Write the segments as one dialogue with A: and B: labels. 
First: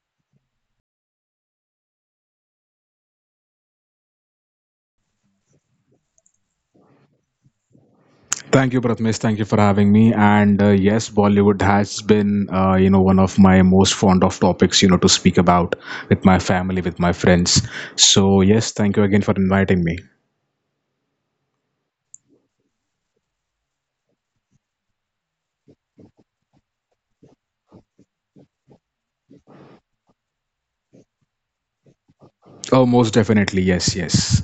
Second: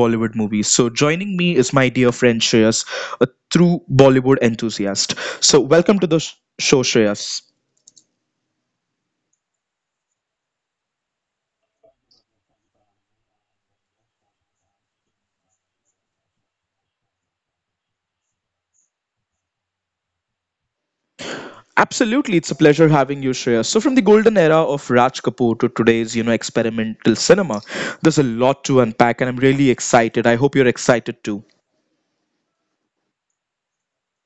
A: Bollywood movies. So, joining me is my dear friend Shreyas, a true Bollywood enthusiast. So, welcome to the show, Shreyas.
B: Thank you, Pratmesh. Thank you for having me. And yes, Bollywood has been, one of my most fond of topics, to speak about with my family, with my friends. So yes, thank you again for inviting me.
A: Absolutely, it's a pleasure having you, Shreya. So, from the golden era of Raj Kapoor to today's, you know, experimental cinema, there's a lot to unpack, and I'm really excited. I hope you're excited too.
B: Oh, most definitely. Yes, yes.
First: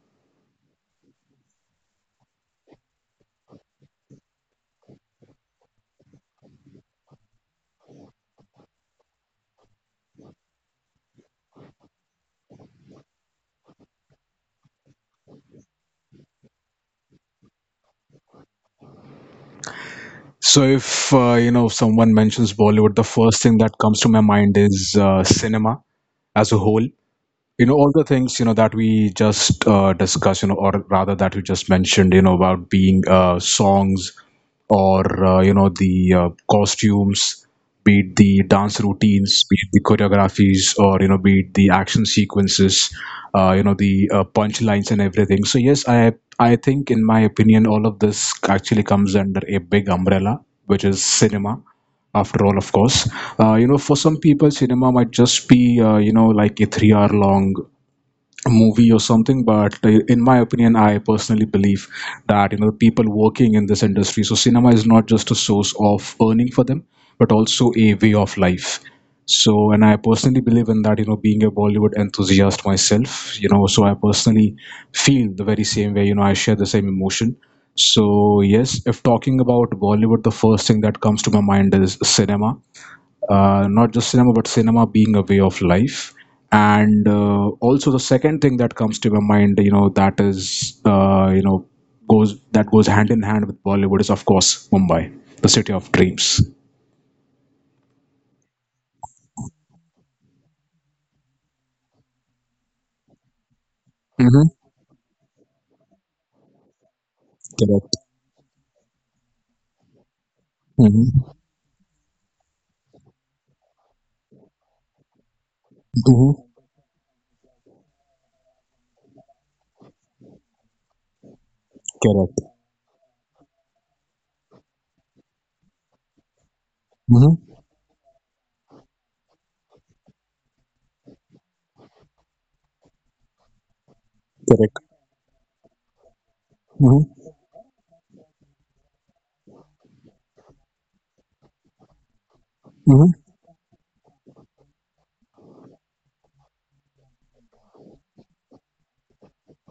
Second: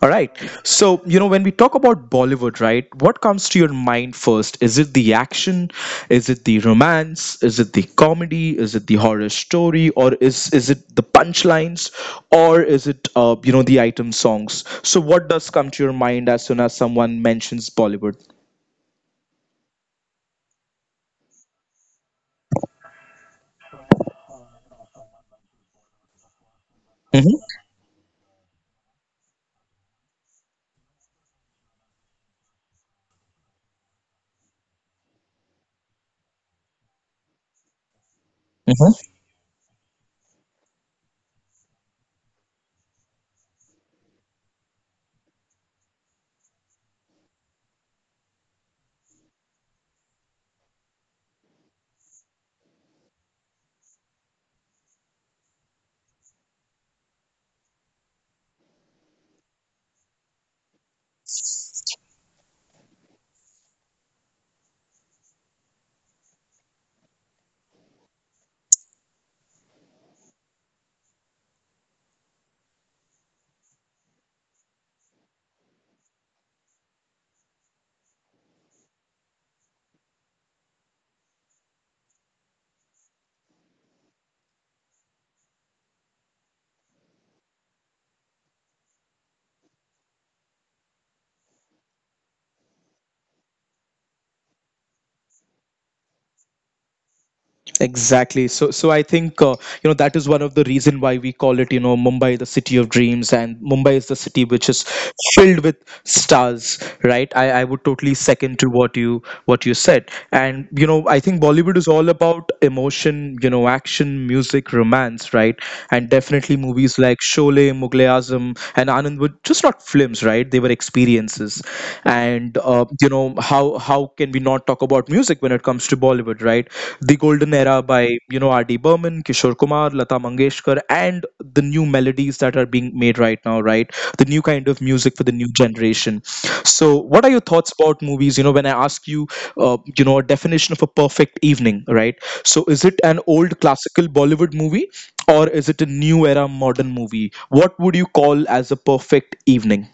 A: All right. So, you know, when we talk about Bollywood, right, what comes to your mind first? Is it the action? Is it the romance? Is it the comedy? Is it the horror story? Or is it the punchlines? Or is it, you know, the item songs? So, what does come to your mind as soon as someone mentions Bollywood?
B: So if someone mentions Bollywood, the first thing that comes to my mind is cinema as a whole.
A: Mm-hmm.
B: All the things that we just discussed, or rather that you just mentioned, about being songs, or the costumes, be it the dance
A: Mm-hmm.
B: routines, be it the choreographies, or be it the action sequences, the punchlines and everything. So yes, I think, in my opinion, all of this actually comes under a big umbrella, which is cinema, after all. Of course, for some people cinema might just be like a 3-hour long movie or something. But in my opinion, I personally believe that the people working in this industry, so cinema is not just a source of earning for them, but also a way of life. So, and I personally believe in that, being a Bollywood enthusiast myself, so I personally feel the very same way, I share the same emotion. So yes, if talking about Bollywood, the first thing that comes to my mind is cinema, not just cinema, but cinema being a way of life. And also the second thing that comes to my mind, that is, goes, that goes hand in hand with Bollywood, is of course Mumbai, the city of dreams.
A: Exactly. So, so I think you know that is one of the reason why we call it, you know, Mumbai the city of dreams, and Mumbai is the city
B: Mm-hmm.
A: which is filled with stars, right? I would
B: Correct.
A: totally second to what you said, and you know I
B: Mm-hmm.
A: think Bollywood is all about emotion, you know, action, music, romance, right? And
B: Mm-hmm.
A: definitely movies like Sholay, Mughal e Azam, and Anand were just not films, right? They were experiences, and
B: Correct.
A: you know how can we not talk about music when it comes to Bollywood, right? The golden
B: Mm-hmm.
A: era by, you know, R.D. Burman, Kishore Kumar, Lata Mangeshkar, and the new melodies that are being made right now, right? The new kind of
B: Correct.
A: music for the new generation. So, what are your
B: Mm-hmm.
A: thoughts about movies? You know, when I ask you, you know, a definition of a perfect evening, right? So, is it an old classical Bollywood movie, or is it a new era modern movie? What would you call as a perfect evening?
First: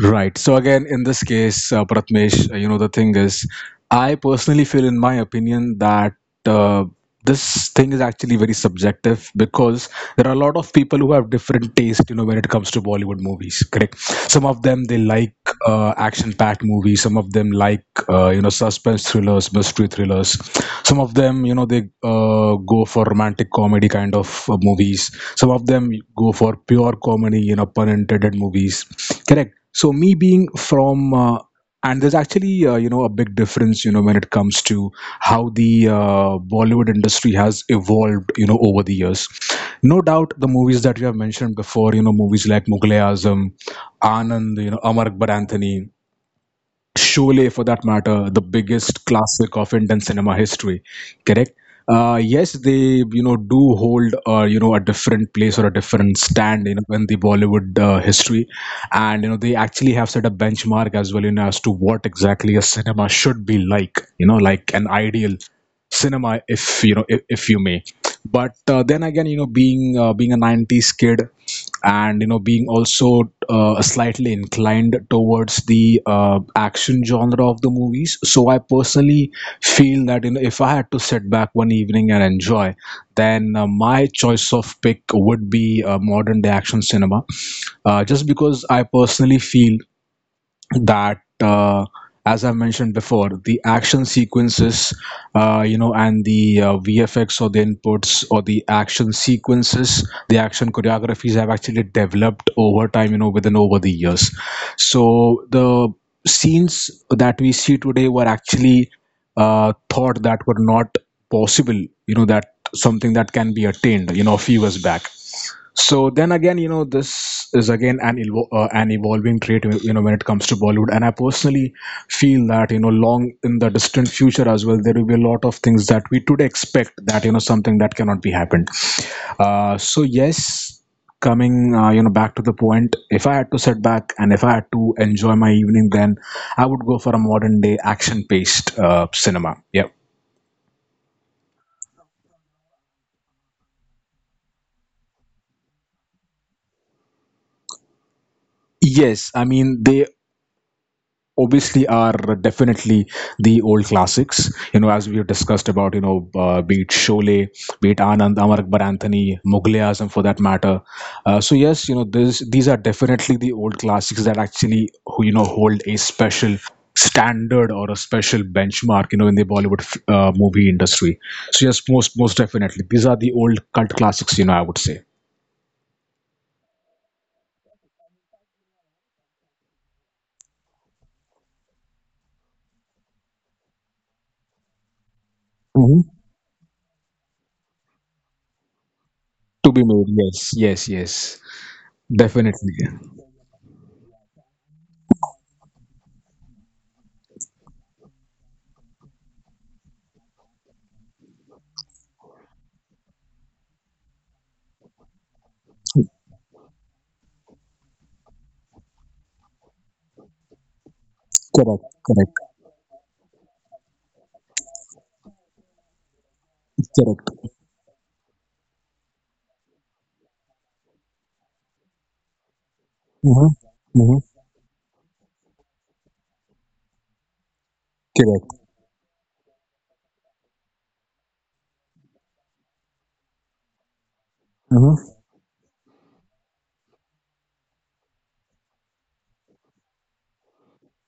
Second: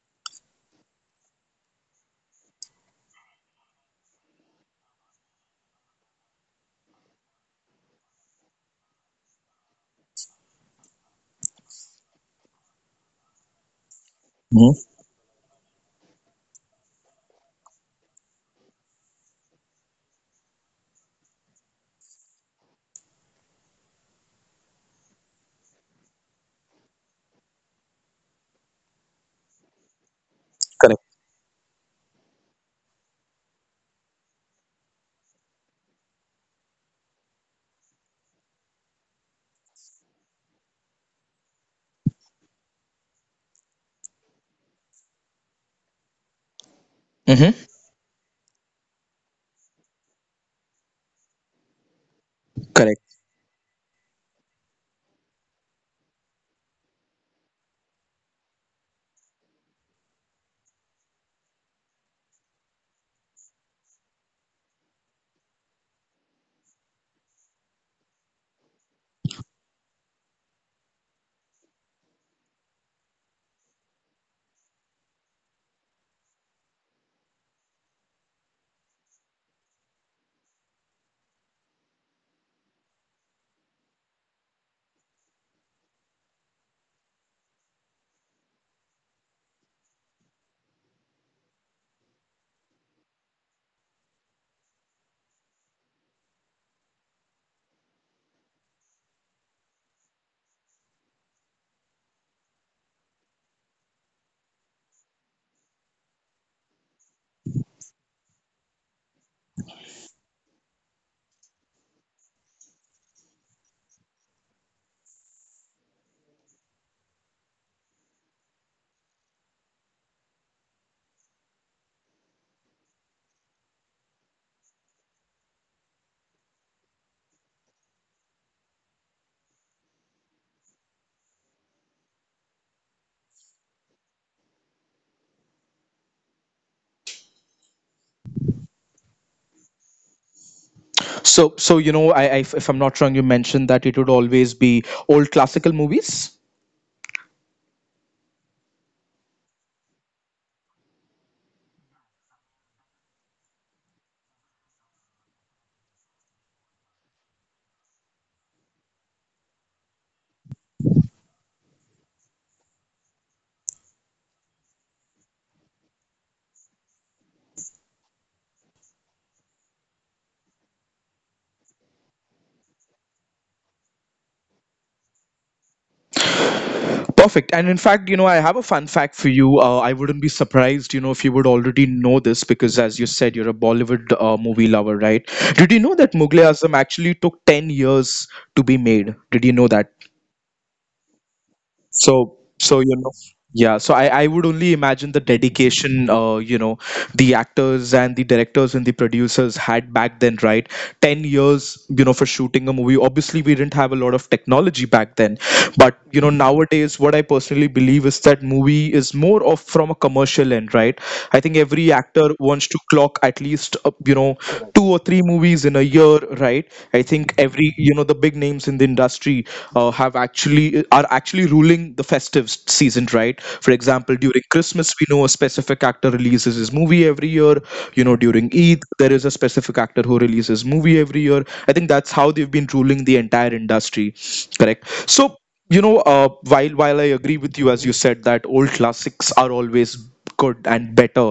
B: Right. So again, in this case, Pratmesh, the thing is, I personally feel, in my opinion, that uh, this thing is actually very subjective, because there are a lot of people who have different taste, when it comes to Bollywood movies. Correct. Some of
A: Mhm.
B: them they like action-packed movies. Some of them like suspense thrillers, mystery thrillers. Some of them, they go for romantic comedy kind of movies. Some of them go for pure comedy, pun intended movies. Correct. So me being
A: Correct.
B: from and there's actually a big difference when it comes to how the Bollywood industry has evolved over the years. No doubt the movies that you have mentioned before, movies like Mughlay Azam, Anand, Amar Akbar Anthony, Sholay,
A: Hmm.
B: for that matter, the biggest classic of Indian cinema history, correct? Yes, they
A: Correct.
B: do hold a different place or a different stand in the Bollywood history, and they actually have set a benchmark as well, as to what exactly a cinema should be like, like an ideal cinema, if you may. But then again, being a 90s kid, and being also slightly inclined towards the action genre of the movies, so I personally feel that if I had to sit back one evening and enjoy, then my choice of pick would be modern day action cinema, just because I personally feel that, as I mentioned before, the action sequences, and the VFX, or the inputs, or the action sequences, the action choreographies have actually developed over time, within, over the years. So the scenes that we see today were actually thought that were not possible, that something that can be attained, a few years back. So then again, this is again an evolving trait, when it comes to Bollywood. And I personally feel that, long in the distant future as well, there will be a lot of things that we today expect, that something that cannot be happened. So yes, coming back to the point, if I had to sit back and if I had to enjoy my evening, then I would go for a modern day action paced cinema. Yeah.
A: So, so you know, I if I'm not wrong, you mentioned that it would always be old classical movies.
B: Yes, I mean they obviously are definitely the old classics, as we've discussed about, be it Sholay, be it Anand, Amar Akbar Anthony, Mughal-e Azam, for that matter. So yes, you know this these are definitely the old classics that actually, who hold a special standard or a special benchmark, in the Bollywood movie industry. So yes, most definitely these are the old cult classics, I would say.
A: Perfect. And in fact, you know, I have a fun fact for you. I wouldn't be surprised, you know, if you would already know this because, as you said, you're a Bollywood movie lover, right? Did you know that
B: Mhm.
A: Mughal Azam actually took 10 years to be made? Did you know that?
B: To be made, yes, yes, yes.
A: So, so you
B: Definitely.
A: know, yeah. So I would only imagine the dedication, you know, the actors and the directors and the producers had back then, right? 10 years, you know, for shooting a movie. Obviously, we didn't have a lot of technology back then, but you know, nowadays, what I personally believe is that movie is more of from a commercial end, right? I think every
B: Correct,
A: actor
B: correct,
A: wants to clock at least, you know, two or three movies in a year, right? I think
B: correct.
A: every you know the big names in the industry have actually are actually ruling the festive season, right? For example,
B: Mm-hmm.
A: during
B: Mm-hmm.
A: Christmas we know a specific actor releases his movie every year. You know, during Eid
B: Correct.
A: there is a specific actor who releases movie every year. I think that's how they've been ruling the entire industry, correct?
B: Mm-hmm.
A: So, you know, while I agree with you, as you said that old classics are always good and better,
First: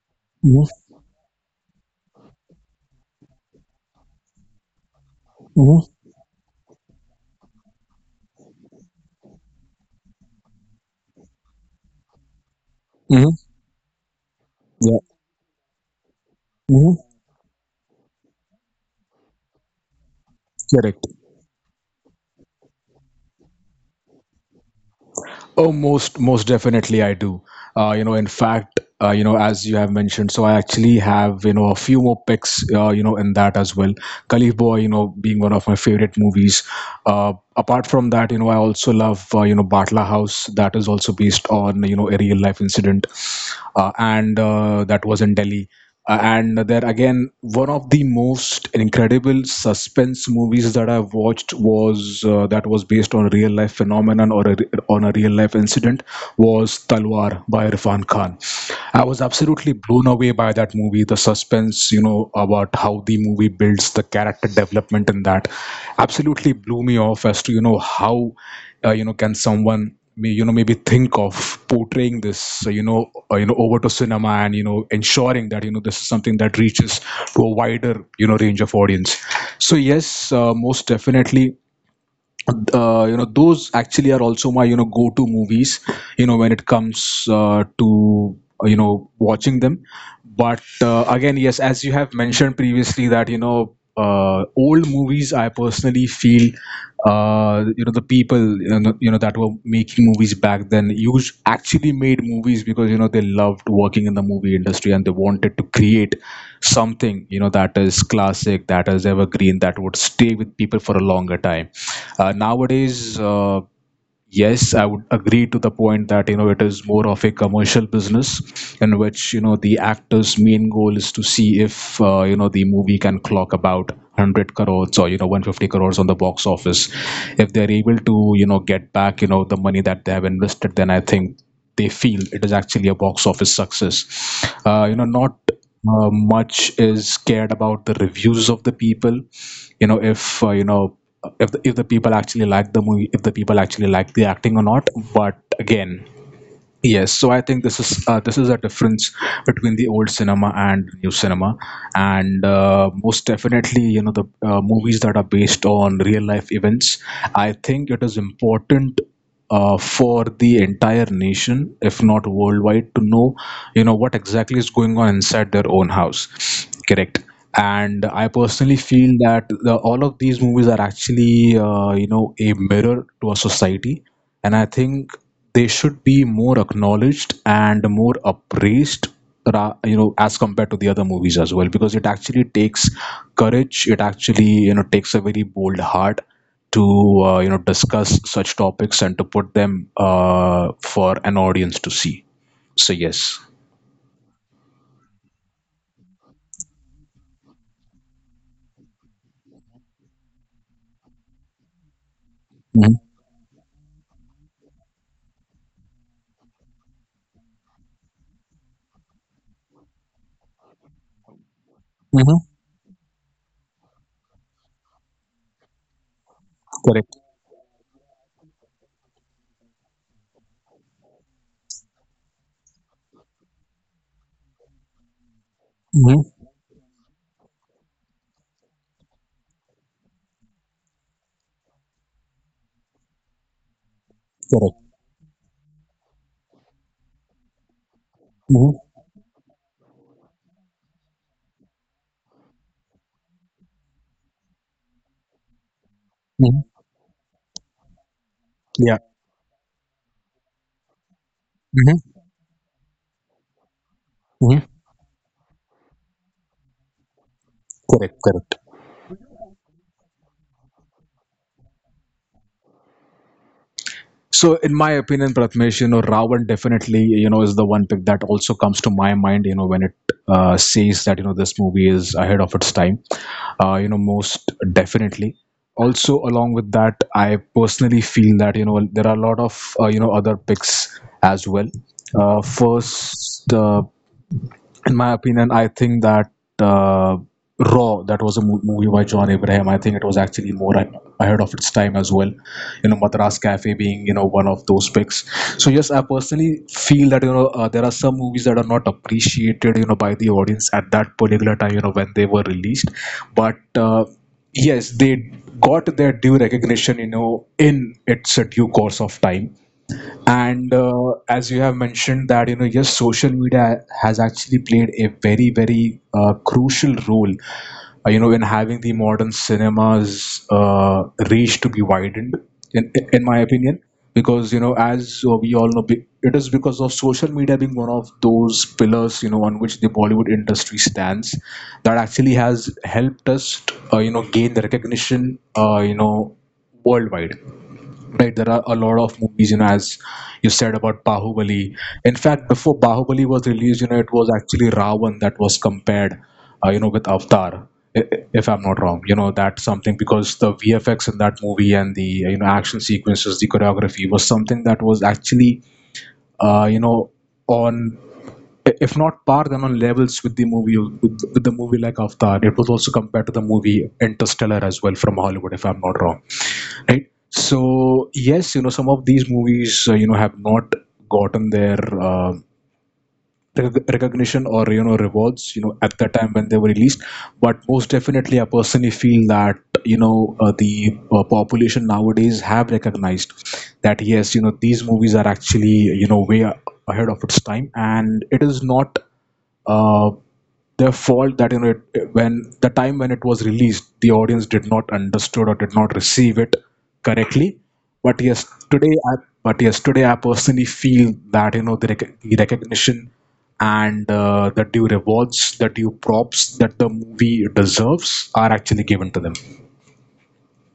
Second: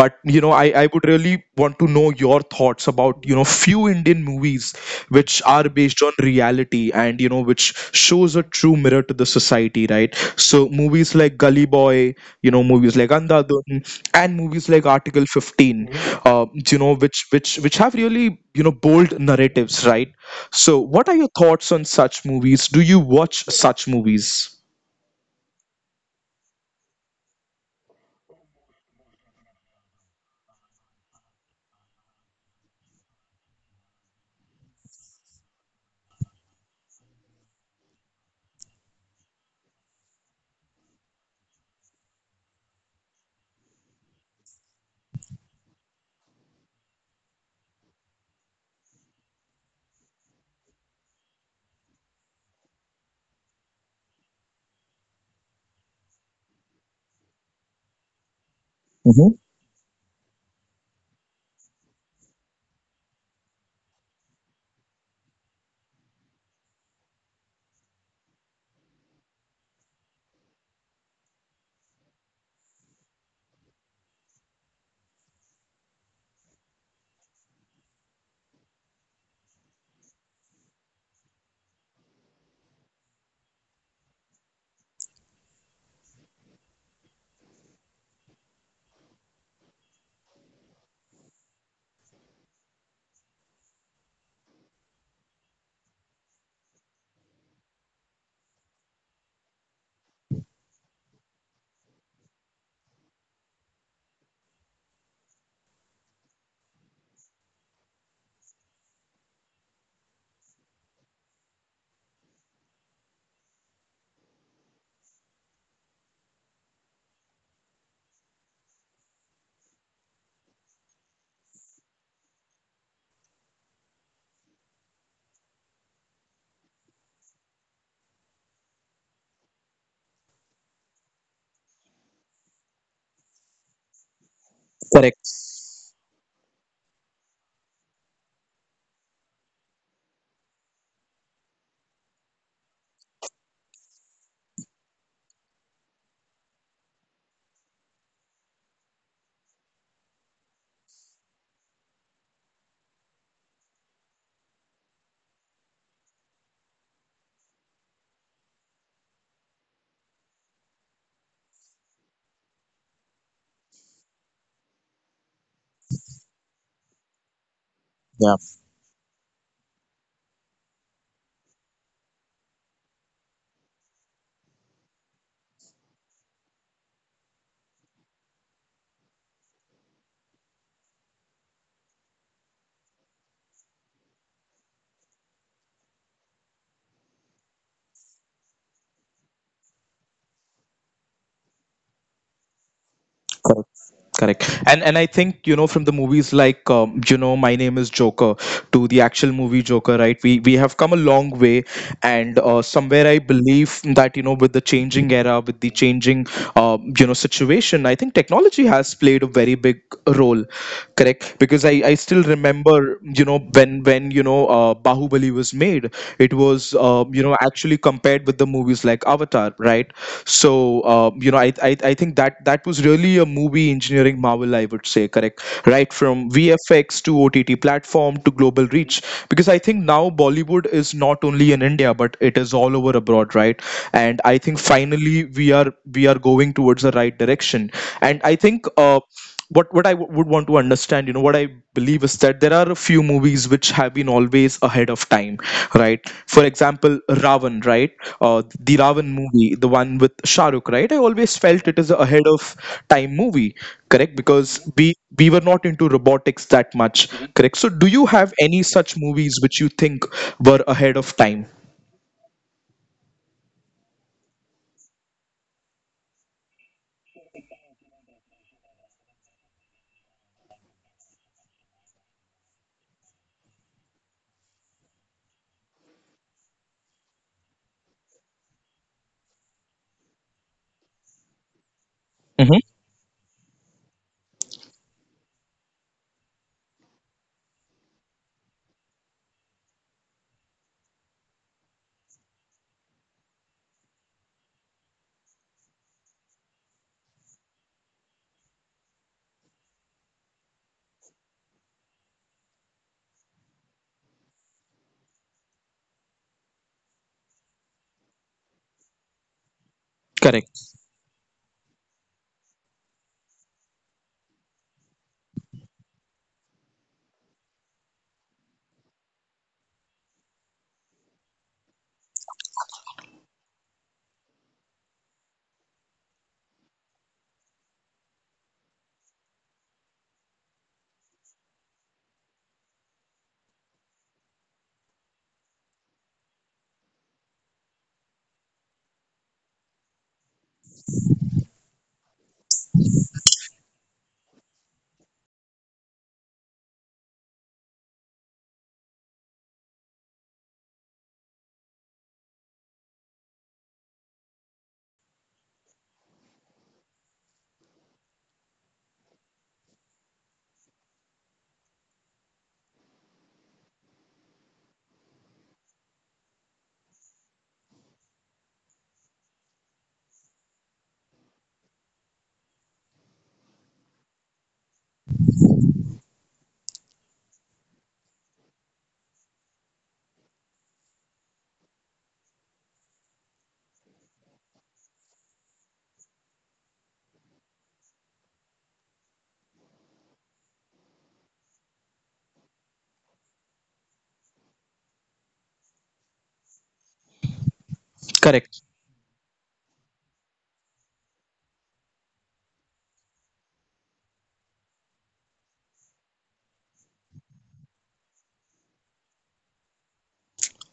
A: but you know I
B: Mm-hmm.
A: would really want to know your thoughts about you know few Indian movies which are based
B: Mm-hmm.
A: on reality, and you know which shows a true mirror to the society, right? So movies like Gully Boy, you know, movies like
B: Mm-hmm.
A: Andhadhun, and movies like
B: Yeah.
A: Article 15. Mhm. You know
B: Mm-hmm.
A: which have really, you know, bold narratives, right? So
B: Correct.
A: what are your thoughts on such movies? Do you watch such movies?
B: Oh, most definitely I do. In fact, as you have mentioned, so I actually have a few more picks, in that as well. Khalif Boy, being one of my favorite movies. Apart from that, I also love, Batla House, that is also based on a real life incident, and that was in Delhi. And there again, one of the most incredible suspense movies that I've watched, was that was based on a real life phenomenon, on a real life incident, was Talwar by Irfan Khan. I was
A: Mhm.
B: absolutely blown away by that movie. The suspense, about how the movie builds the character development in that, absolutely blew me off, as to how, can someone maybe think of portraying this, over to cinema, and ensuring that this is something that reaches to a wider range of audience. So yes, most definitely, those actually are also my go-to movies, when it comes to, watching them. But again, yes, as you have mentioned previously, that old movies, I personally feel the people, that were making movies back then, used actually made movies because they loved working in the movie industry and they wanted to create something, that is classic, that is evergreen, that would stay with people for a longer time. Nowadays, yes, I would agree to the point that it is more of a commercial business, in which the actor's main goal is to see if the movie can clock about 100 crores or 150 crores on the box office. If they're able to get back the money that they have invested, then I think they feel it is actually a box office success. Uh, you know,
A: Correct.
B: not much is cared about the reviews of the people, if if the people actually like the movie, if the people actually like the acting or not. But again, yes, so I think this is a difference between the old cinema and new cinema, and most definitely, the movies that are based on real life events. I think it is important for the entire nation, if not worldwide, to know, what exactly is going on inside their own house. Correct. And I personally feel that all of these movies are actually, a mirror to a society, and I think they should be more acknowledged and more appraised, as compared to the other movies as well, because it actually takes courage. It actually, takes a very bold heart to discuss such topics and to put them, for an audience to see. So yes.
A: Correct. Correct. And I think, you know, from the movies like you know, My Name Is Joker to the actual movie Joker, right? We have come a long way, and
B: Hmm.
A: somewhere I believe that you know with the changing era, with the changing you know situation, I think technology has played a very big role. Correct, because I
B: Hmm.
A: still remember, you know, when you know Bahubali was made, it was
B: Correct.
A: you know actually compared with the movies like Avatar, right? So you know, I think that that was really a movie engineering marvel, I would say, correct? Right
B: Hmm.
A: from VFX to OTT platform to global reach, because I think now Bollywood is not only in India but it is all over abroad, right? And I think
B: Correct.
A: finally we are we are going towards the right direction, and I
B: Hmm.
A: think. What I would want to understand, you know, what I believe is that there are a few movies which have been always ahead of time, right? For
B: Hmm.
A: example, Ravan, right? The
B: Yeah.
A: Ravan movie, the one with Shah Rukh, right? I always felt it is a
B: Hmm.
A: ahead of time movie, correct?
B: Hmm.
A: Because we were not into robotics that much, correct? So, do you
B: Correct.
A: have
B: Correct.
A: any such movies which you think were ahead of time?
B: So, in my opinion, Pratmesh, Ravan definitely, is the one pick that also comes to my mind, when it says that, this movie is ahead of its time, most definitely. Also, along with that, I personally feel that, there are a lot of, other picks as well. Uh,
A: Mm-hmm.
B: first, uh, in my opinion, I think that uh, Raw, that was a movie by John Abraham. I think it was actually ahead of its time as well, Madras Cafe being one of those picks. So yes, I personally feel that there are some movies that are not appreciated, by the audience at that particular time, when they were released, but yes, they got their due recognition, in its due course of time.
A: Correct,
B: And As you have mentioned, that yes, social media has actually played a very very crucial role, in having the modern cinema's reach to be widened, in my opinion, because, you know, as we all know, it is because of social media being one of those pillars, you know, on which the Bollywood industry stands, that actually has helped us, gain the recognition, worldwide. Right, there are a lot of movies, you know, as you said about Bahubali. In fact, before Bahubali was released, you know, it was actually Ravan that was compared, with Avatar, if I'm not wrong. You know, that's something because the VFX in that movie and the, you know, action sequences, the choreography was something that was actually, uh, you know, on, if not par, then on levels with the movie, with the movie like Avatar. It was also compared to the movie Interstellar as well from Hollywood, if I'm not wrong. Right. So yes, you know, some of these movies, have not gotten their recognition or, you know, rewards, you know, at the time when they were released. But most definitely, I personally feel that you know the population nowadays have recognized that yes, you know, these movies are actually, you know, ahead of its time, and it is not uh, their fault that, you know, it, when the time when it was released, the audience did not understood or did not receive it correctly. but yes
A: correct.
B: today i but yes, today I personally feel that, you know, the recognition and the due rewards, the due props that the movie deserves, are actually given to them.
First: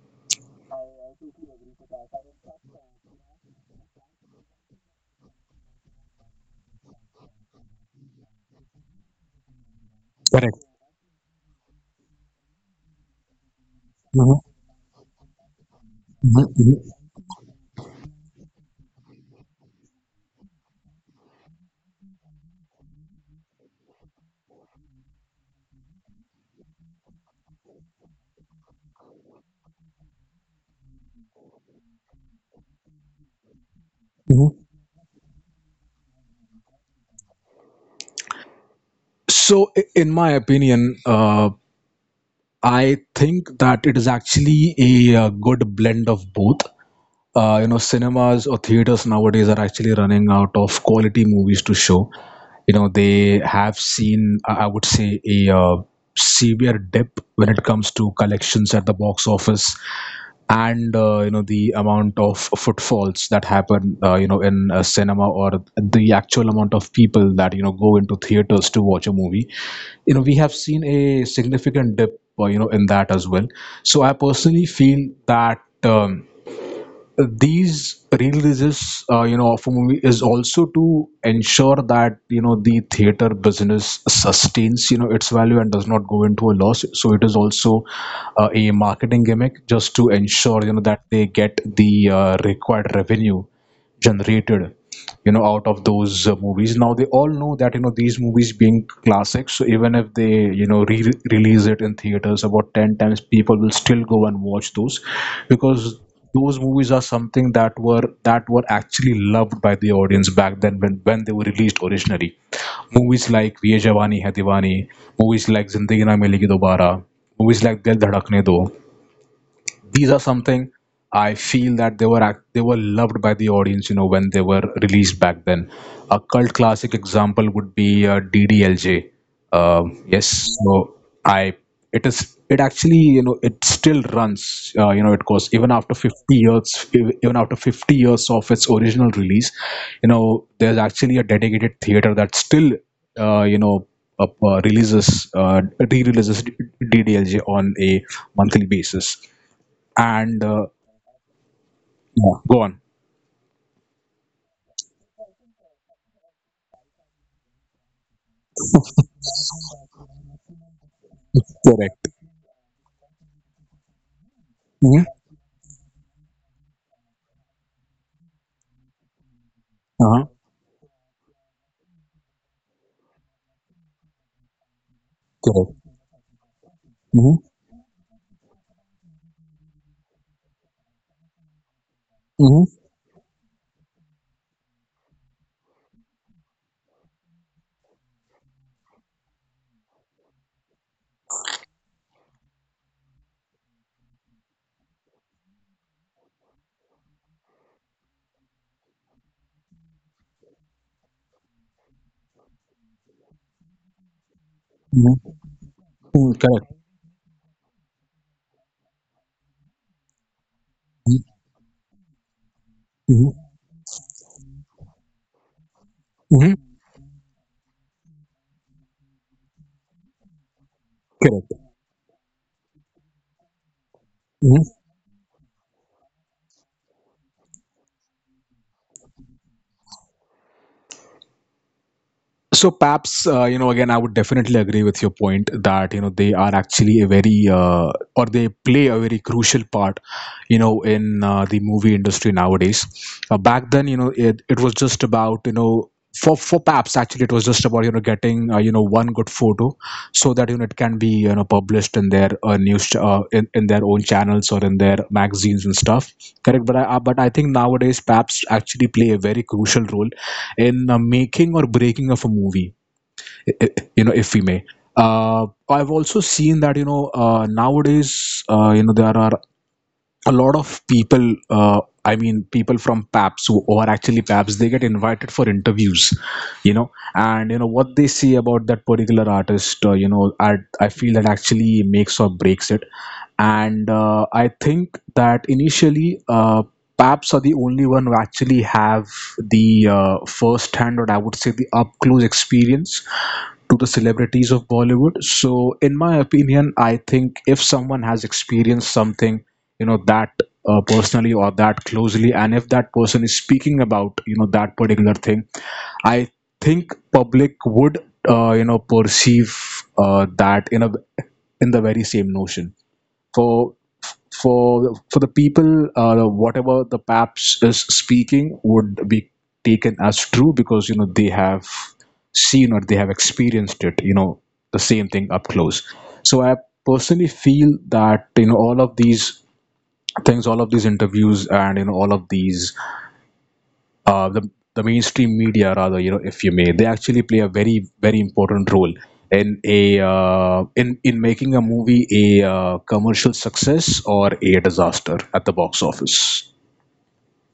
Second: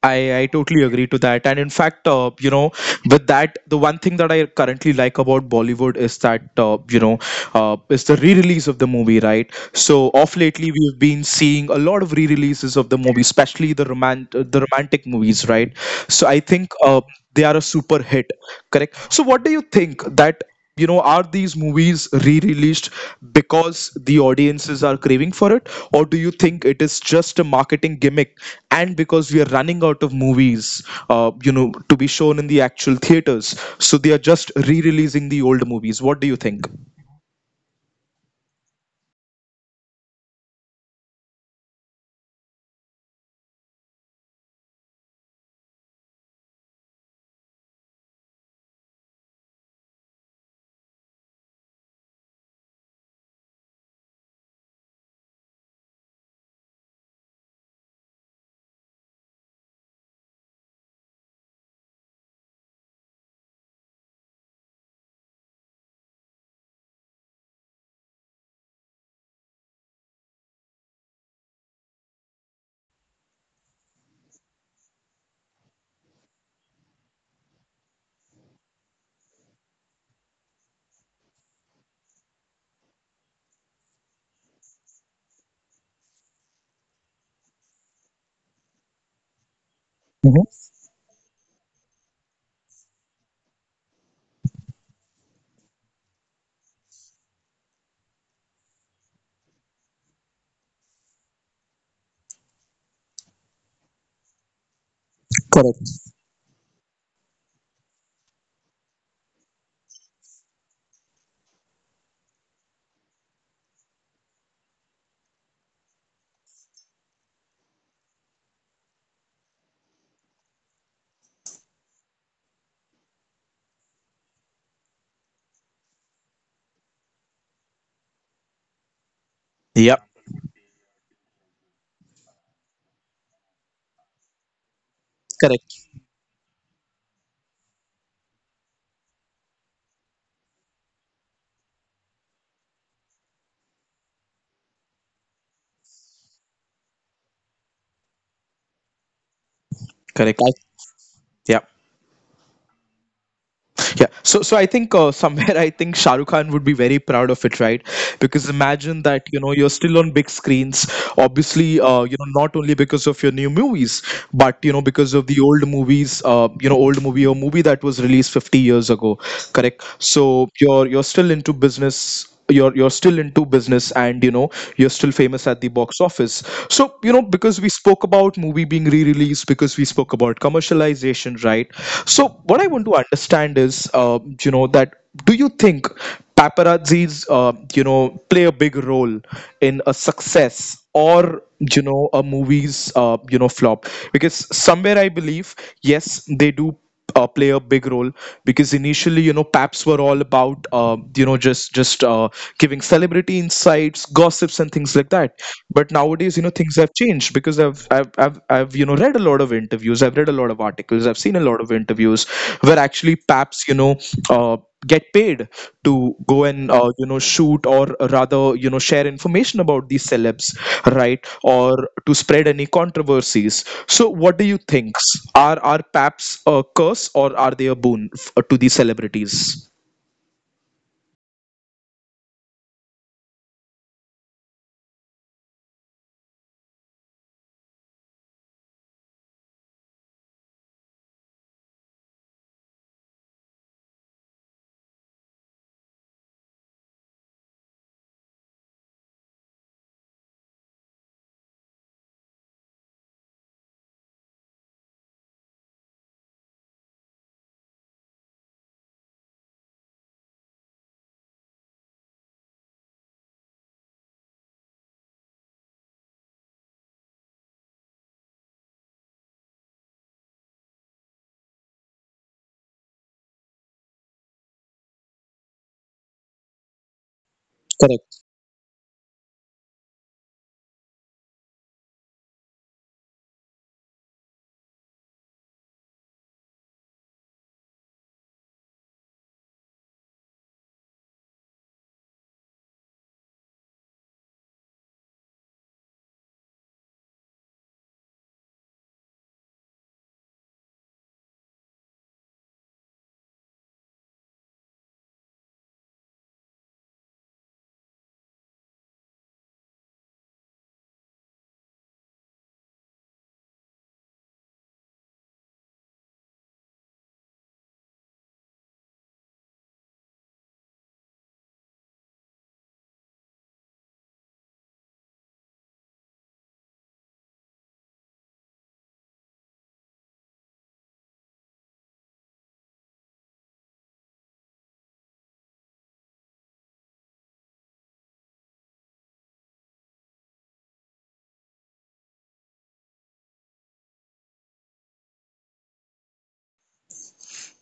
A: I totally agree to that. And in fact, you know, with that, the one thing that I currently like about Bollywood is that, you know, is the re-release of the movie, right? So off
B: Correct.
A: lately, we've been seeing a lot of re-releases of the movie, especially the romant-
B: Mhm,
A: uh, the romantic movies, right? So I
B: mhm,
A: think
B: mhm,
A: they are a super hit, correct? So what do you think, that you know are these movies re-released because the audiences are craving for it, or do you think it is just a marketing gimmick and because we are running out of movies, you know, to be shown in the actual theaters, so they are
B: mhm.
A: just re-releasing the old movies? What do you think?
B: In my opinion, I think that it is actually a, uh, good blend of both. Cinemas or theaters nowadays are actually running out of quality movies to show. You know, they have seen, I would say, a severe dip when it comes to collections at the box office, and you know, the amount of footfalls that happen, in a cinema, or the actual amount of people that, you know, go into theaters to watch a movie, you know, we have seen a significant dip, in that as well. So I personally feel that these releases, of a movie, is also to ensure that, you know, the theater business sustains, you know, its value and does not go into a loss. So it is also a marketing gimmick just to
A: Hmm.
B: ensure, you know, that they get the required revenue generated, you know, out of those movies. Now they all know that, you know, these movies being classics, so even if they, you know, re-release it in theaters about 10 times, people will still go and watch those,
A: Correct.
B: because those movies are something that were actually loved by the audience back then, when they were released originally. Movies like ye jawani hai diwani, movies like zindagi na milegi dobara, movies like dil dhadakne do, these are something I feel that they were loved by the audience, you know, when they were released back then. A cult classic example would be ddlj. Um
A: Yep.
B: yes. so I it is It actually, you know, it still runs, you know, it goes even
A: Correct,
B: after 50 years, even after 50 years of its original release. You know, there's actually a dedicated theater that still, you know up, releases uh, re-releases ddlj on a monthly basis.
A: correct. I.
B: And
A: Yeah.
B: Yeah, go on.
A: Yeah. So so I think somewhere I think Shah Rukh Khan would be very proud of it, right? Because imagine that you know you're still on big screens. Obviously, you
B: Correct.
A: know, not only because of your new movies, but you know because
B: Hmm.
A: of the old movies. You know old movie or movie that was released 50 years ago. Correct.
B: Uh-huh.
A: So you're still into business, you're still into business, and you know you're still famous at the
B: Correct.
A: box office. So you know,
B: Hmm.
A: because we spoke about movie being re-released, because we spoke about commercialization, right? So what I
B: Hmm.
A: want to understand is, you know that, do you think paparazzis, you know, play a big role in a success or, you know, a movie's, you know, flop? Because somewhere I believe yes they do play a big role, because initially you know paps were all about you know just giving celebrity insights, gossips and things like
B: Hmm.
A: that. But nowadays, you know, things
B: Correct.
A: have changed, because I've you know read a lot of interviews, I've read a lot of articles, I've seen a lot of interviews where actually
B: Hmm.
A: paps, you know, uh, get paid to go and
B: Hmm.
A: you know shoot, or rather, you know, share information about these celebs, right,
B: Correct.
A: or to spread any controversies. So what do you think,
B: Mm-hmm.
A: are paps a curse, or are they a boon to these celebrities?
B: So Paps, you know, again, I would definitely agree with your point that, you know, they are actually a very or they play a very crucial part, you know, in the movie industry nowadays. Back then, you know, it was just about, you know, for Paps, actually it was just about, you know, getting one good photo, so that, you know, it can be, you know, published in their in their own channels or in their magazines and stuff. Correct, but I think nowadays Paps actually play a very crucial role in making or breaking of a movie. You know, if we may, uh, I've also seen that, nowadays, you know, there are a lot of people, I mean people from paps who are actually paps, they get invited for interviews, you know, and you know what they
A: Correct.
B: say about that particular artist, you know, I feel that actually makes or breaks it. And I think that initially, paps are the only one who actually have the first hand, or I would say, the up close experience to the celebrities of bollywood. So in my opinion, I think if someone has experienced something, you know, that personally, or that closely, and if that person is speaking about, you know, that particular thing, I think public would, perceive, that in a, in the very same notion, for for the people, whatever the paps is speaking would be taken as true, because you know they have seen, or they have experienced it, you know, the same thing up close. So I personally feel that, you know, all of these things, all of these interviews, and you know, all of these, uh, the the mainstream media, rather, you know, if you may, they actually play a very very important role in a, in in making a movie a commercial success or a disaster at the box office.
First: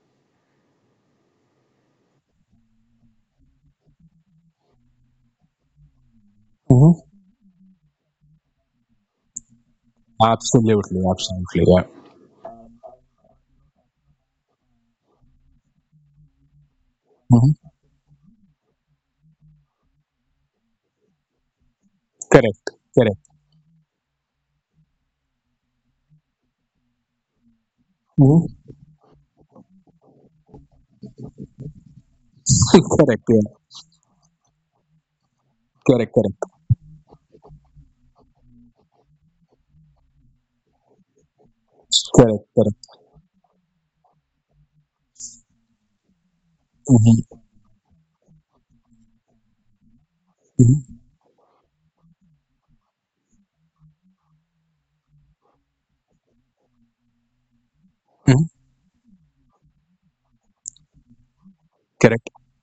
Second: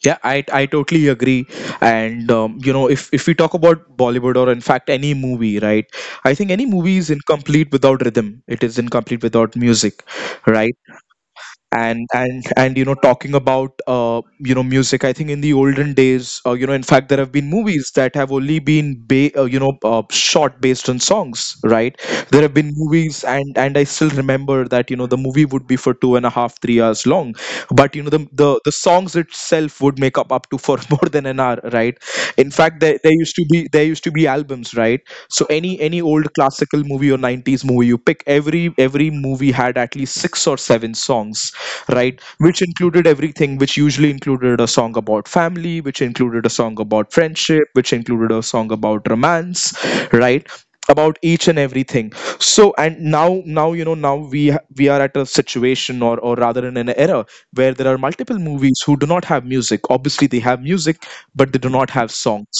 A: Yeah, I totally agree. And you know, if we talk about Bollywood, or in fact any movie, right, I think any
B: Hmm.
A: movie is incomplete without rhythm, it is incomplete without music, right?
B: Absolutely, absolutely. Yeah.
A: And and you know, talking about, you know, music, I think in the olden days, you know, in fact there have been
B: Hmm.
A: movies that have only been you know shot based on songs, right? There have
B: Correct,
A: been
B: correct.
A: movies, and I still remember that you know the movie would be for two and a half, 3 hours long, but you know the
B: Hmm.
A: the, the songs itself would make up up to for more than an hour, right? In fact, there
B: Correct,
A: used to be, there used to be albums, right? So any
B: correct,
A: old
B: correct,
A: classical movie or 90s movie you pick, every movie had at least 6 or 7 songs, right,
B: correct,
A: which
B: correct.
A: included everything, which usually included a song about family, which included a song about
B: Hmm.
A: friendship, which included a song about romance, right, about each and everything. So and now, now you know now we are at a situation, or rather in an era where there are multiple
B: Hmm.
A: movies who do not have music. Obviously they have music, but they do not have
B: Correct.
A: songs.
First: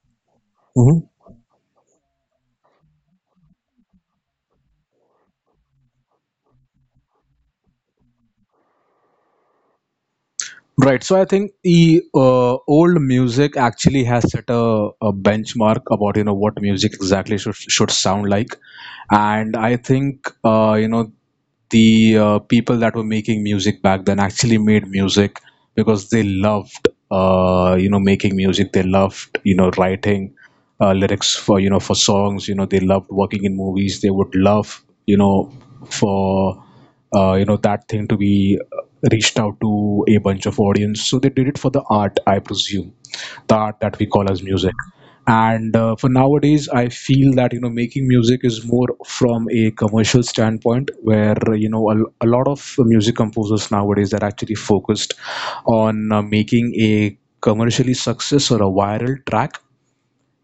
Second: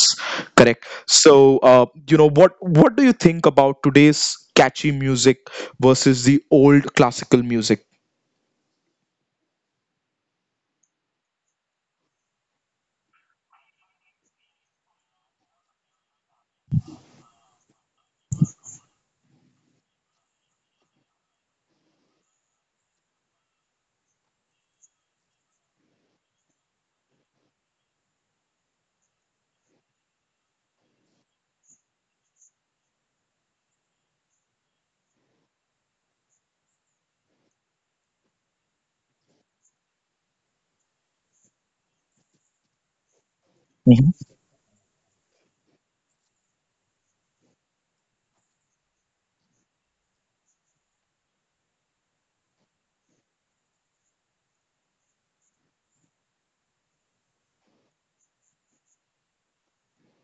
A: Correct. So, what do you think about today's catchy music versus the old classical music?
B: Right. So I think the old music actually has set a benchmark about, you know, what music exactly should sound like. And I think, you know the people that were making music back then actually made music because they loved, you know, making music. They loved, you know, writing lyrics for, you know, for songs. You know, they loved working in movies. They would love, you know, for you know, that thing to be reached out to a bunch of audience. So they did it for the art, I presume. The art that we call
A: Hmm,
B: as music. And for nowadays, I feel that, you know, making music is more from a commercial standpoint, where, a lot of music composers nowadays are actually focused on, making a commercially success or a viral track,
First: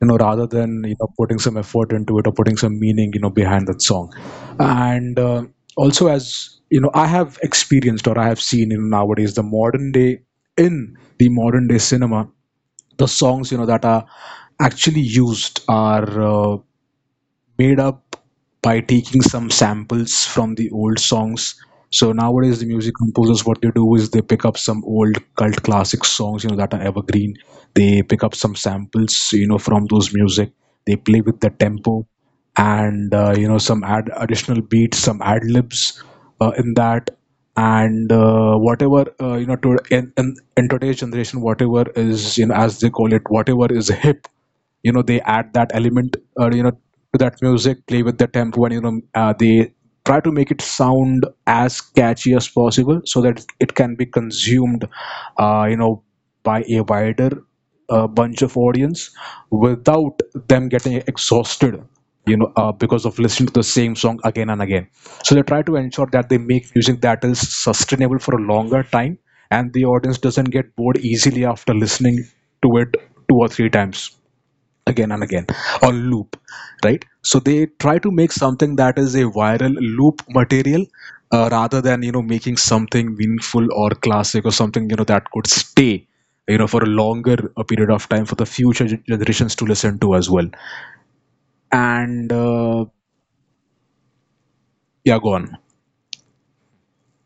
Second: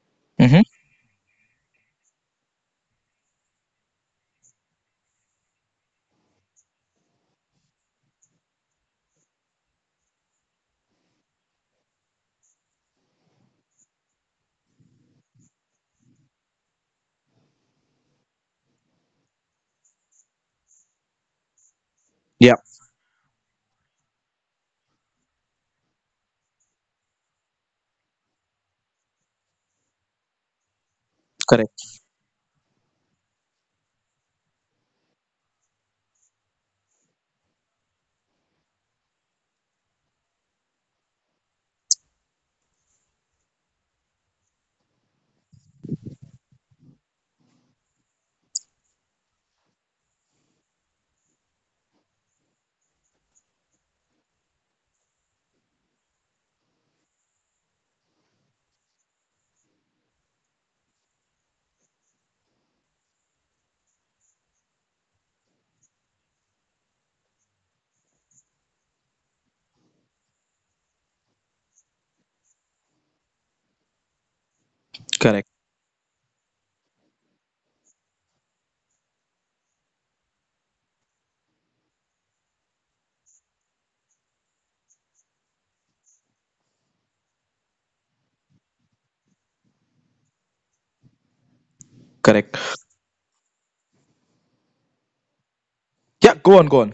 B: you know, rather
A: hmm.
B: than, you know, putting some effort into it, or putting some meaning, you know, behind that song. And also, as you know, I have experienced, or I have seen, you know, nowadays the modern day, in the modern day cinema, the songs, you know, that are actually used are made up by taking some samples from the old songs. So nowadays,
A: Yeah,
B: the music composers, what they do is they pick up some old cult classic songs, you know, that are evergreen. They pick up some samples, you know, from those music. They play with the
A: correct.
B: tempo and, you know, some additional beats, some ad libs in that. And whatever, you know, in today's generation, whatever is, you know, as they call it, whatever is hip. They add that element, you know, to that music, play with the tempo, and they try to make it sound as catchy as possible so that it can be consumed, uh, you know by a wider, bunch of audience, without them getting exhausted, because of listening to the same song again and again. So they try to ensure that they make music that is sustainable for a longer time and the audience doesn't get bored easily after listening to it two or three times again and again
A: Correct.
B: on loop, right? So they try to make something that is a viral loop material, rather than, you know, making something meaningful or classic or something, you know, that could stay, you know, for a longer a period of time for the future generations to listen to as well. And
A: Correct.
B: Yeah, go on.
A: Yeah, go on, go on.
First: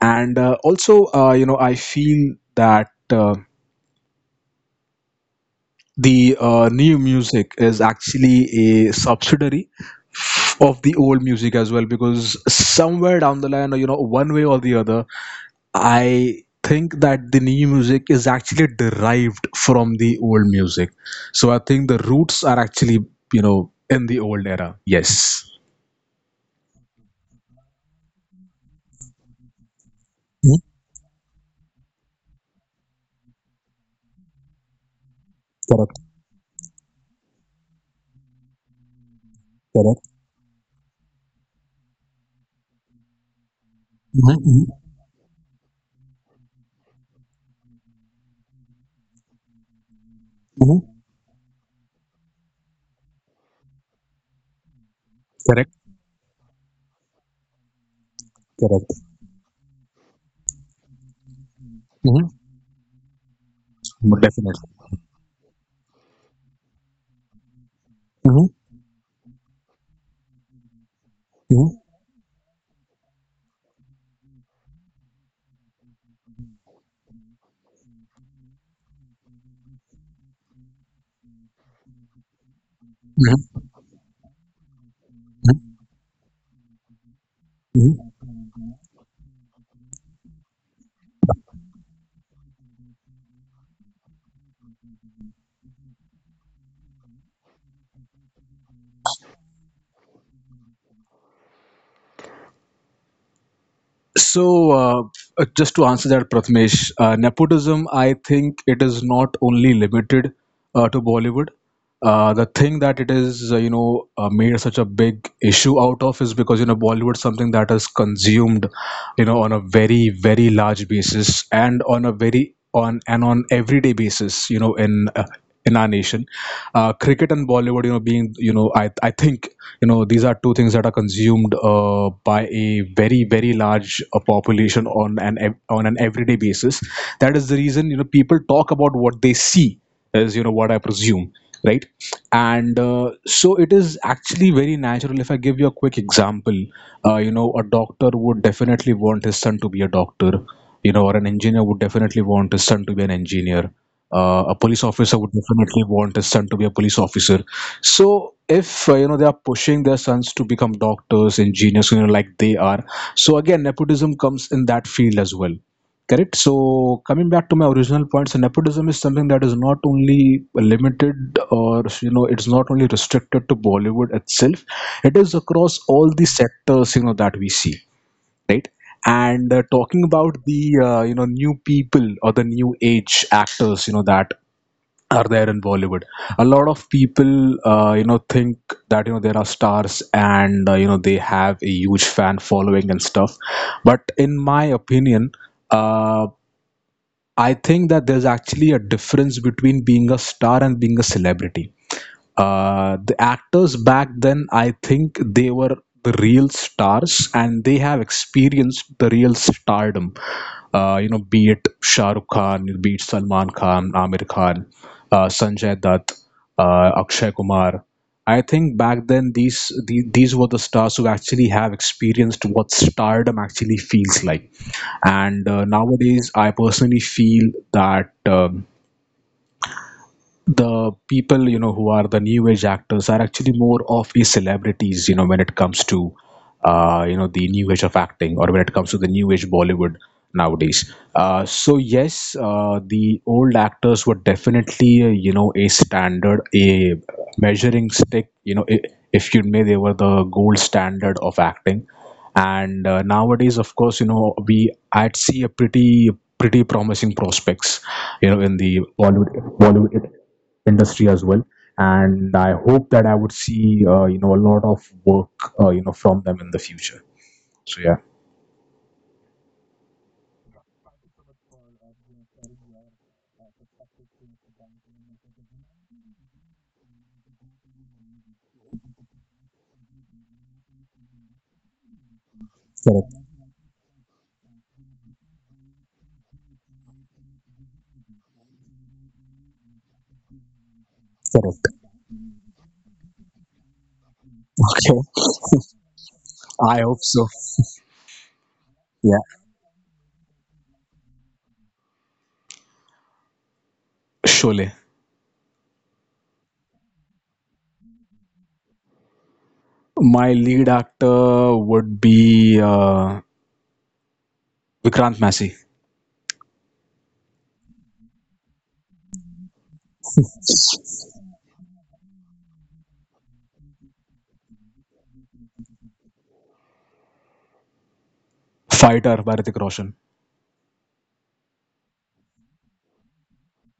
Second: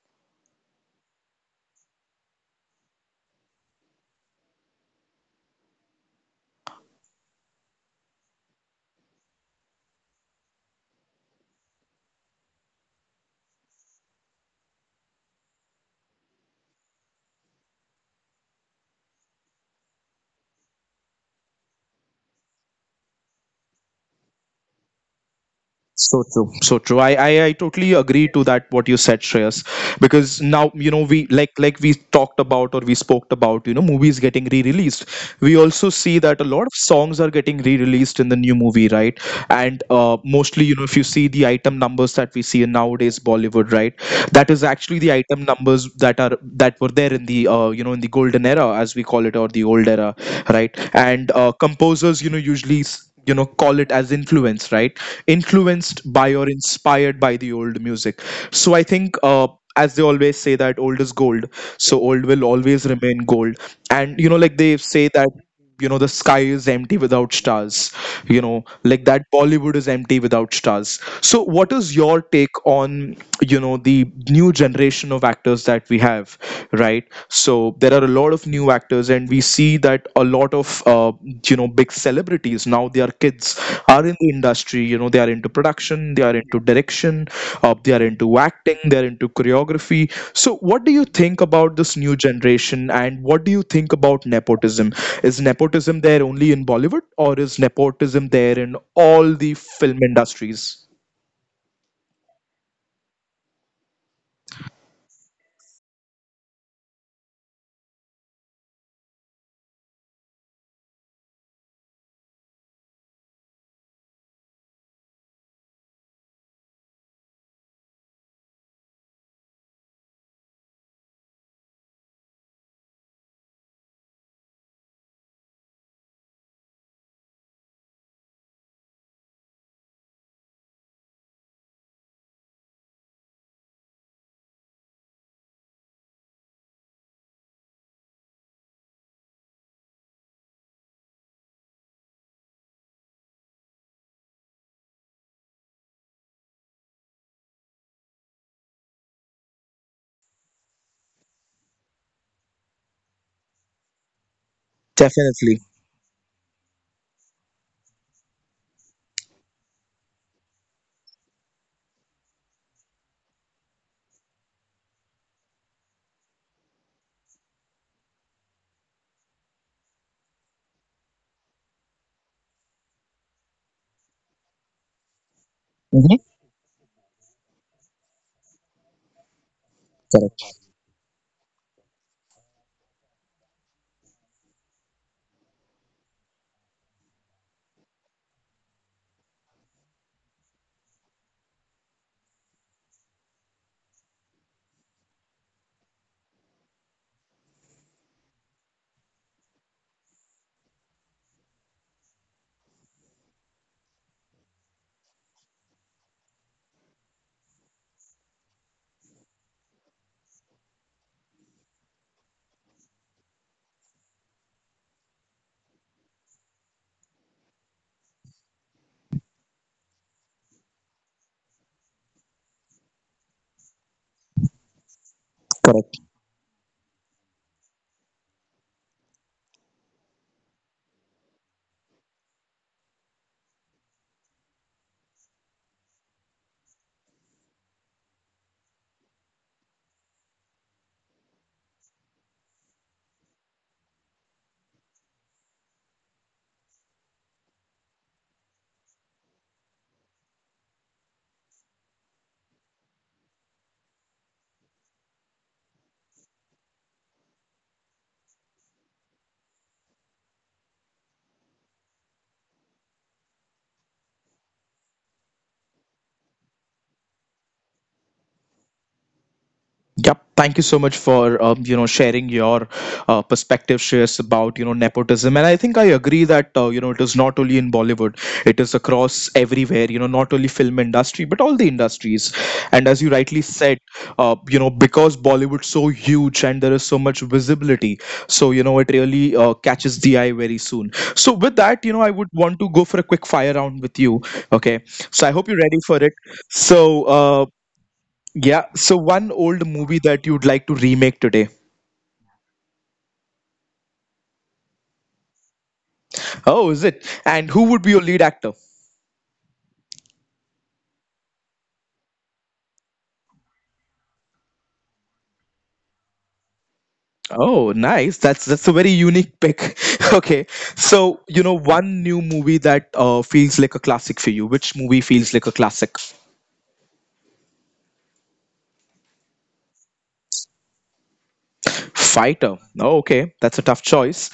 B: And also, you know, I feel that, the, new music is actually a subsidiary of the old music as well, because somewhere down the line, you know, one way or the other, I think that the new music is actually derived from the old music. So I think the roots are actually, you know, in the old era. Yes.
A: So true, so true. I totally agree to that what you said, Shreyas, because now you know we like we talked about or we spoke about movies getting re-released. We also
B: Correct,
A: see that a lot of songs are getting re-released in the new movie, right? And
B: correct.
A: mostly you know if you see the item numbers that we see in nowadays Bollywood, right?
B: Hmm,
A: That
B: hmm,
A: is actually the item numbers that were there in the in the golden era as we call it or the old era, right?
B: hmm.
A: And composers usually call it as influence, right?
B: Correct.
A: Influenced by or inspired by the old music. So I
B: Correct.
A: think, as they always say that old is gold, so old
B: Hmm.
A: will always remain gold. And you know like
B: Definitely.
A: they say that the sky is empty without stars. You
B: Mm-hmm,
A: know, like that Bollywood is empty without stars. So what
B: hmm,
A: is your take on the new generation of actors that we have, right? So there are a lot of new actors and we see that a lot of big celebrities now, their kids
B: hmm,
A: are in the industry. You know, they are into production, they are into direction, they are
B: hmm.
A: into acting, they are into choreography. So what do you think about this new generation, and what do you think about nepotism? Is nepotism there only in Bollywood, or is nepotism there in all the film industries?
B: So, uh, just to answer that, Prathamesh, nepotism, I think it is not only limited, to Bollywood. The thing that it is, you know, made such a big issue out of is because, you know, Bollywood is something that is consumed, you know, on a very, very large basis and on a very, on and on everyday basis, you know, in our nation. Cricket and Bollywood, you know, being, you know, I think, you know, these are two things that are consumed, by a very very large, population on an on an everyday basis. That is the reason, you know, people talk about what they see is, you know, what I presume, right? And so it is actually very natural. If I give you a quick example, you know, a doctor would definitely want his son to be a doctor, you know, or an engineer would definitely want his son to be an engineer, a police officer
A: Definitely.
B: would definitely want his son to be a police officer. So if, you know, they are pushing their sons to become doctors, engineers, you know, like they are, so again nepotism comes in that field as well. Correct. So coming back to my original point, so nepotism is something that is not only limited, or you know it's not only restricted to Bollywood itself, it is across
A: Mhm.
B: all the sectors, you know, that we see, right? And talking
A: Correct.
B: about the, you know, new people or the new age actors, you know, that are there in Bollywood. A lot of people, you know, think that, you know, there are stars and, you know, they have a huge fan following and stuff. But in my opinion, uh, I think that there's actually a difference between being a star and being a celebrity. The actors back then, I think they were the real stars and they have experienced the real stardom, you know, be it Shah Rukh Khan, be it Salman Khan, Amir Khan, Sanjay Dutt, Akshay Kumar. I think back then these were the stars who actually have experienced what stardom actually feels like. And nowadays I personally feel that, the people, you know, who are the new age actors are actually more of a celebrities, you know, when it comes to, you know, the new age of acting, or when it comes to the new age Bollywood nowadays. So yes, the old actors were definitely, you know, a standard, a measuring stick, you know, I, if you may, they were the gold standard of acting. And nowadays, of course, you know, we I'd see a pretty, pretty promising prospects, you know, in the Bollywood industry as well. And I hope that I would see, you know, a lot of work, you know, from them in the future. So yeah.
A: Yep. Thank you so much for sharing your perspective shares about nepotism, and I think I agree that you know it is not only in Bollywood, it is across everywhere. You know, not only film industry but all the industries. And as you rightly
B: Correct.
A: said, you know because Bollywood's so huge and there is so much visibility, so you know it really catches the eye very soon. So with that, you know,
B: Correct.
A: I would want to go for a quick fire round with you. Okay, so I
B: Okay.
A: hope you're ready for it. So.
B: I hope so.
A: Yeah, so one
B: Yeah.
A: old movie that you'd like to remake today.
B: Sholay.
A: Oh, is it? And who would be your lead actor?
B: My lead actor would be, Vikrant Massey.
A: Oh, nice. That's a very unique pick. Okay. So, you know, one new movie that feels like a classic for you. Which movie feels like a classic?
B: Fighter, Bharatik Roshan.
A: Fighter. Oh, okay, that's a tough choice.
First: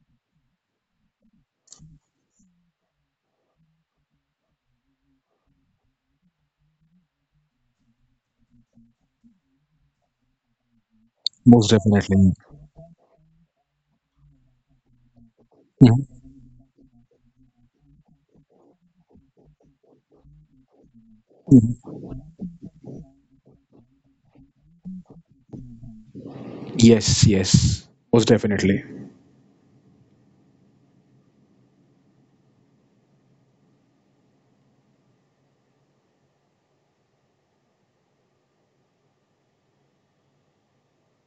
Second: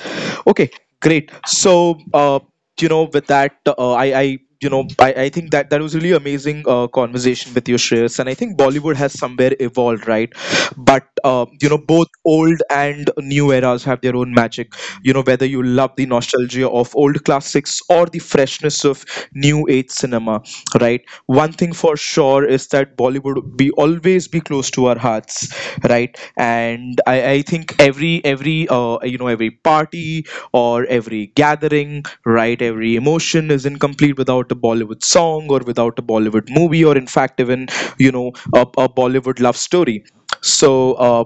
A: Okay, great. So, with that, I, you know, I think that that was really amazing conversation with you, Shreyas. And I think Bollywood has somewhere evolved, right? But
B: Most
A: you know, both
B: definitely.
A: old and new eras have their own magic. You know, whether you love the
B: Mhm.
A: nostalgia of old classics or the freshness of new age cinema, right? One thing for sure is that Bollywood be always be close to our hearts, right? And i
B: Yes,
A: i think
B: yes, most
A: every
B: definitely.
A: you know every party or every gathering, right? Every emotion is incomplete without a Bollywood song or without a Bollywood movie, or in fact even you know a Bollywood love story. So uh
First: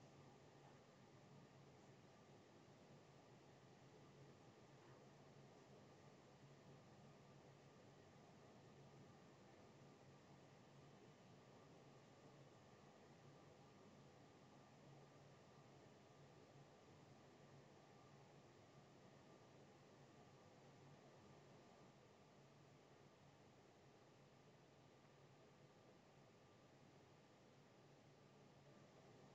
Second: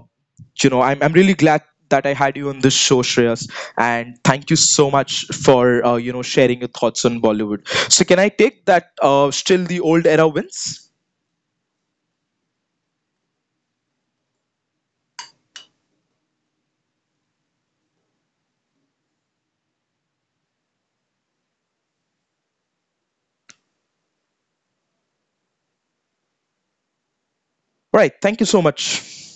A: you know, I'm really glad that I had you on this show, Shreyas, and thank you so much for you know sharing your thoughts on Bollywood. So can I take that? Still, the old era wins. Right. Thank you so much.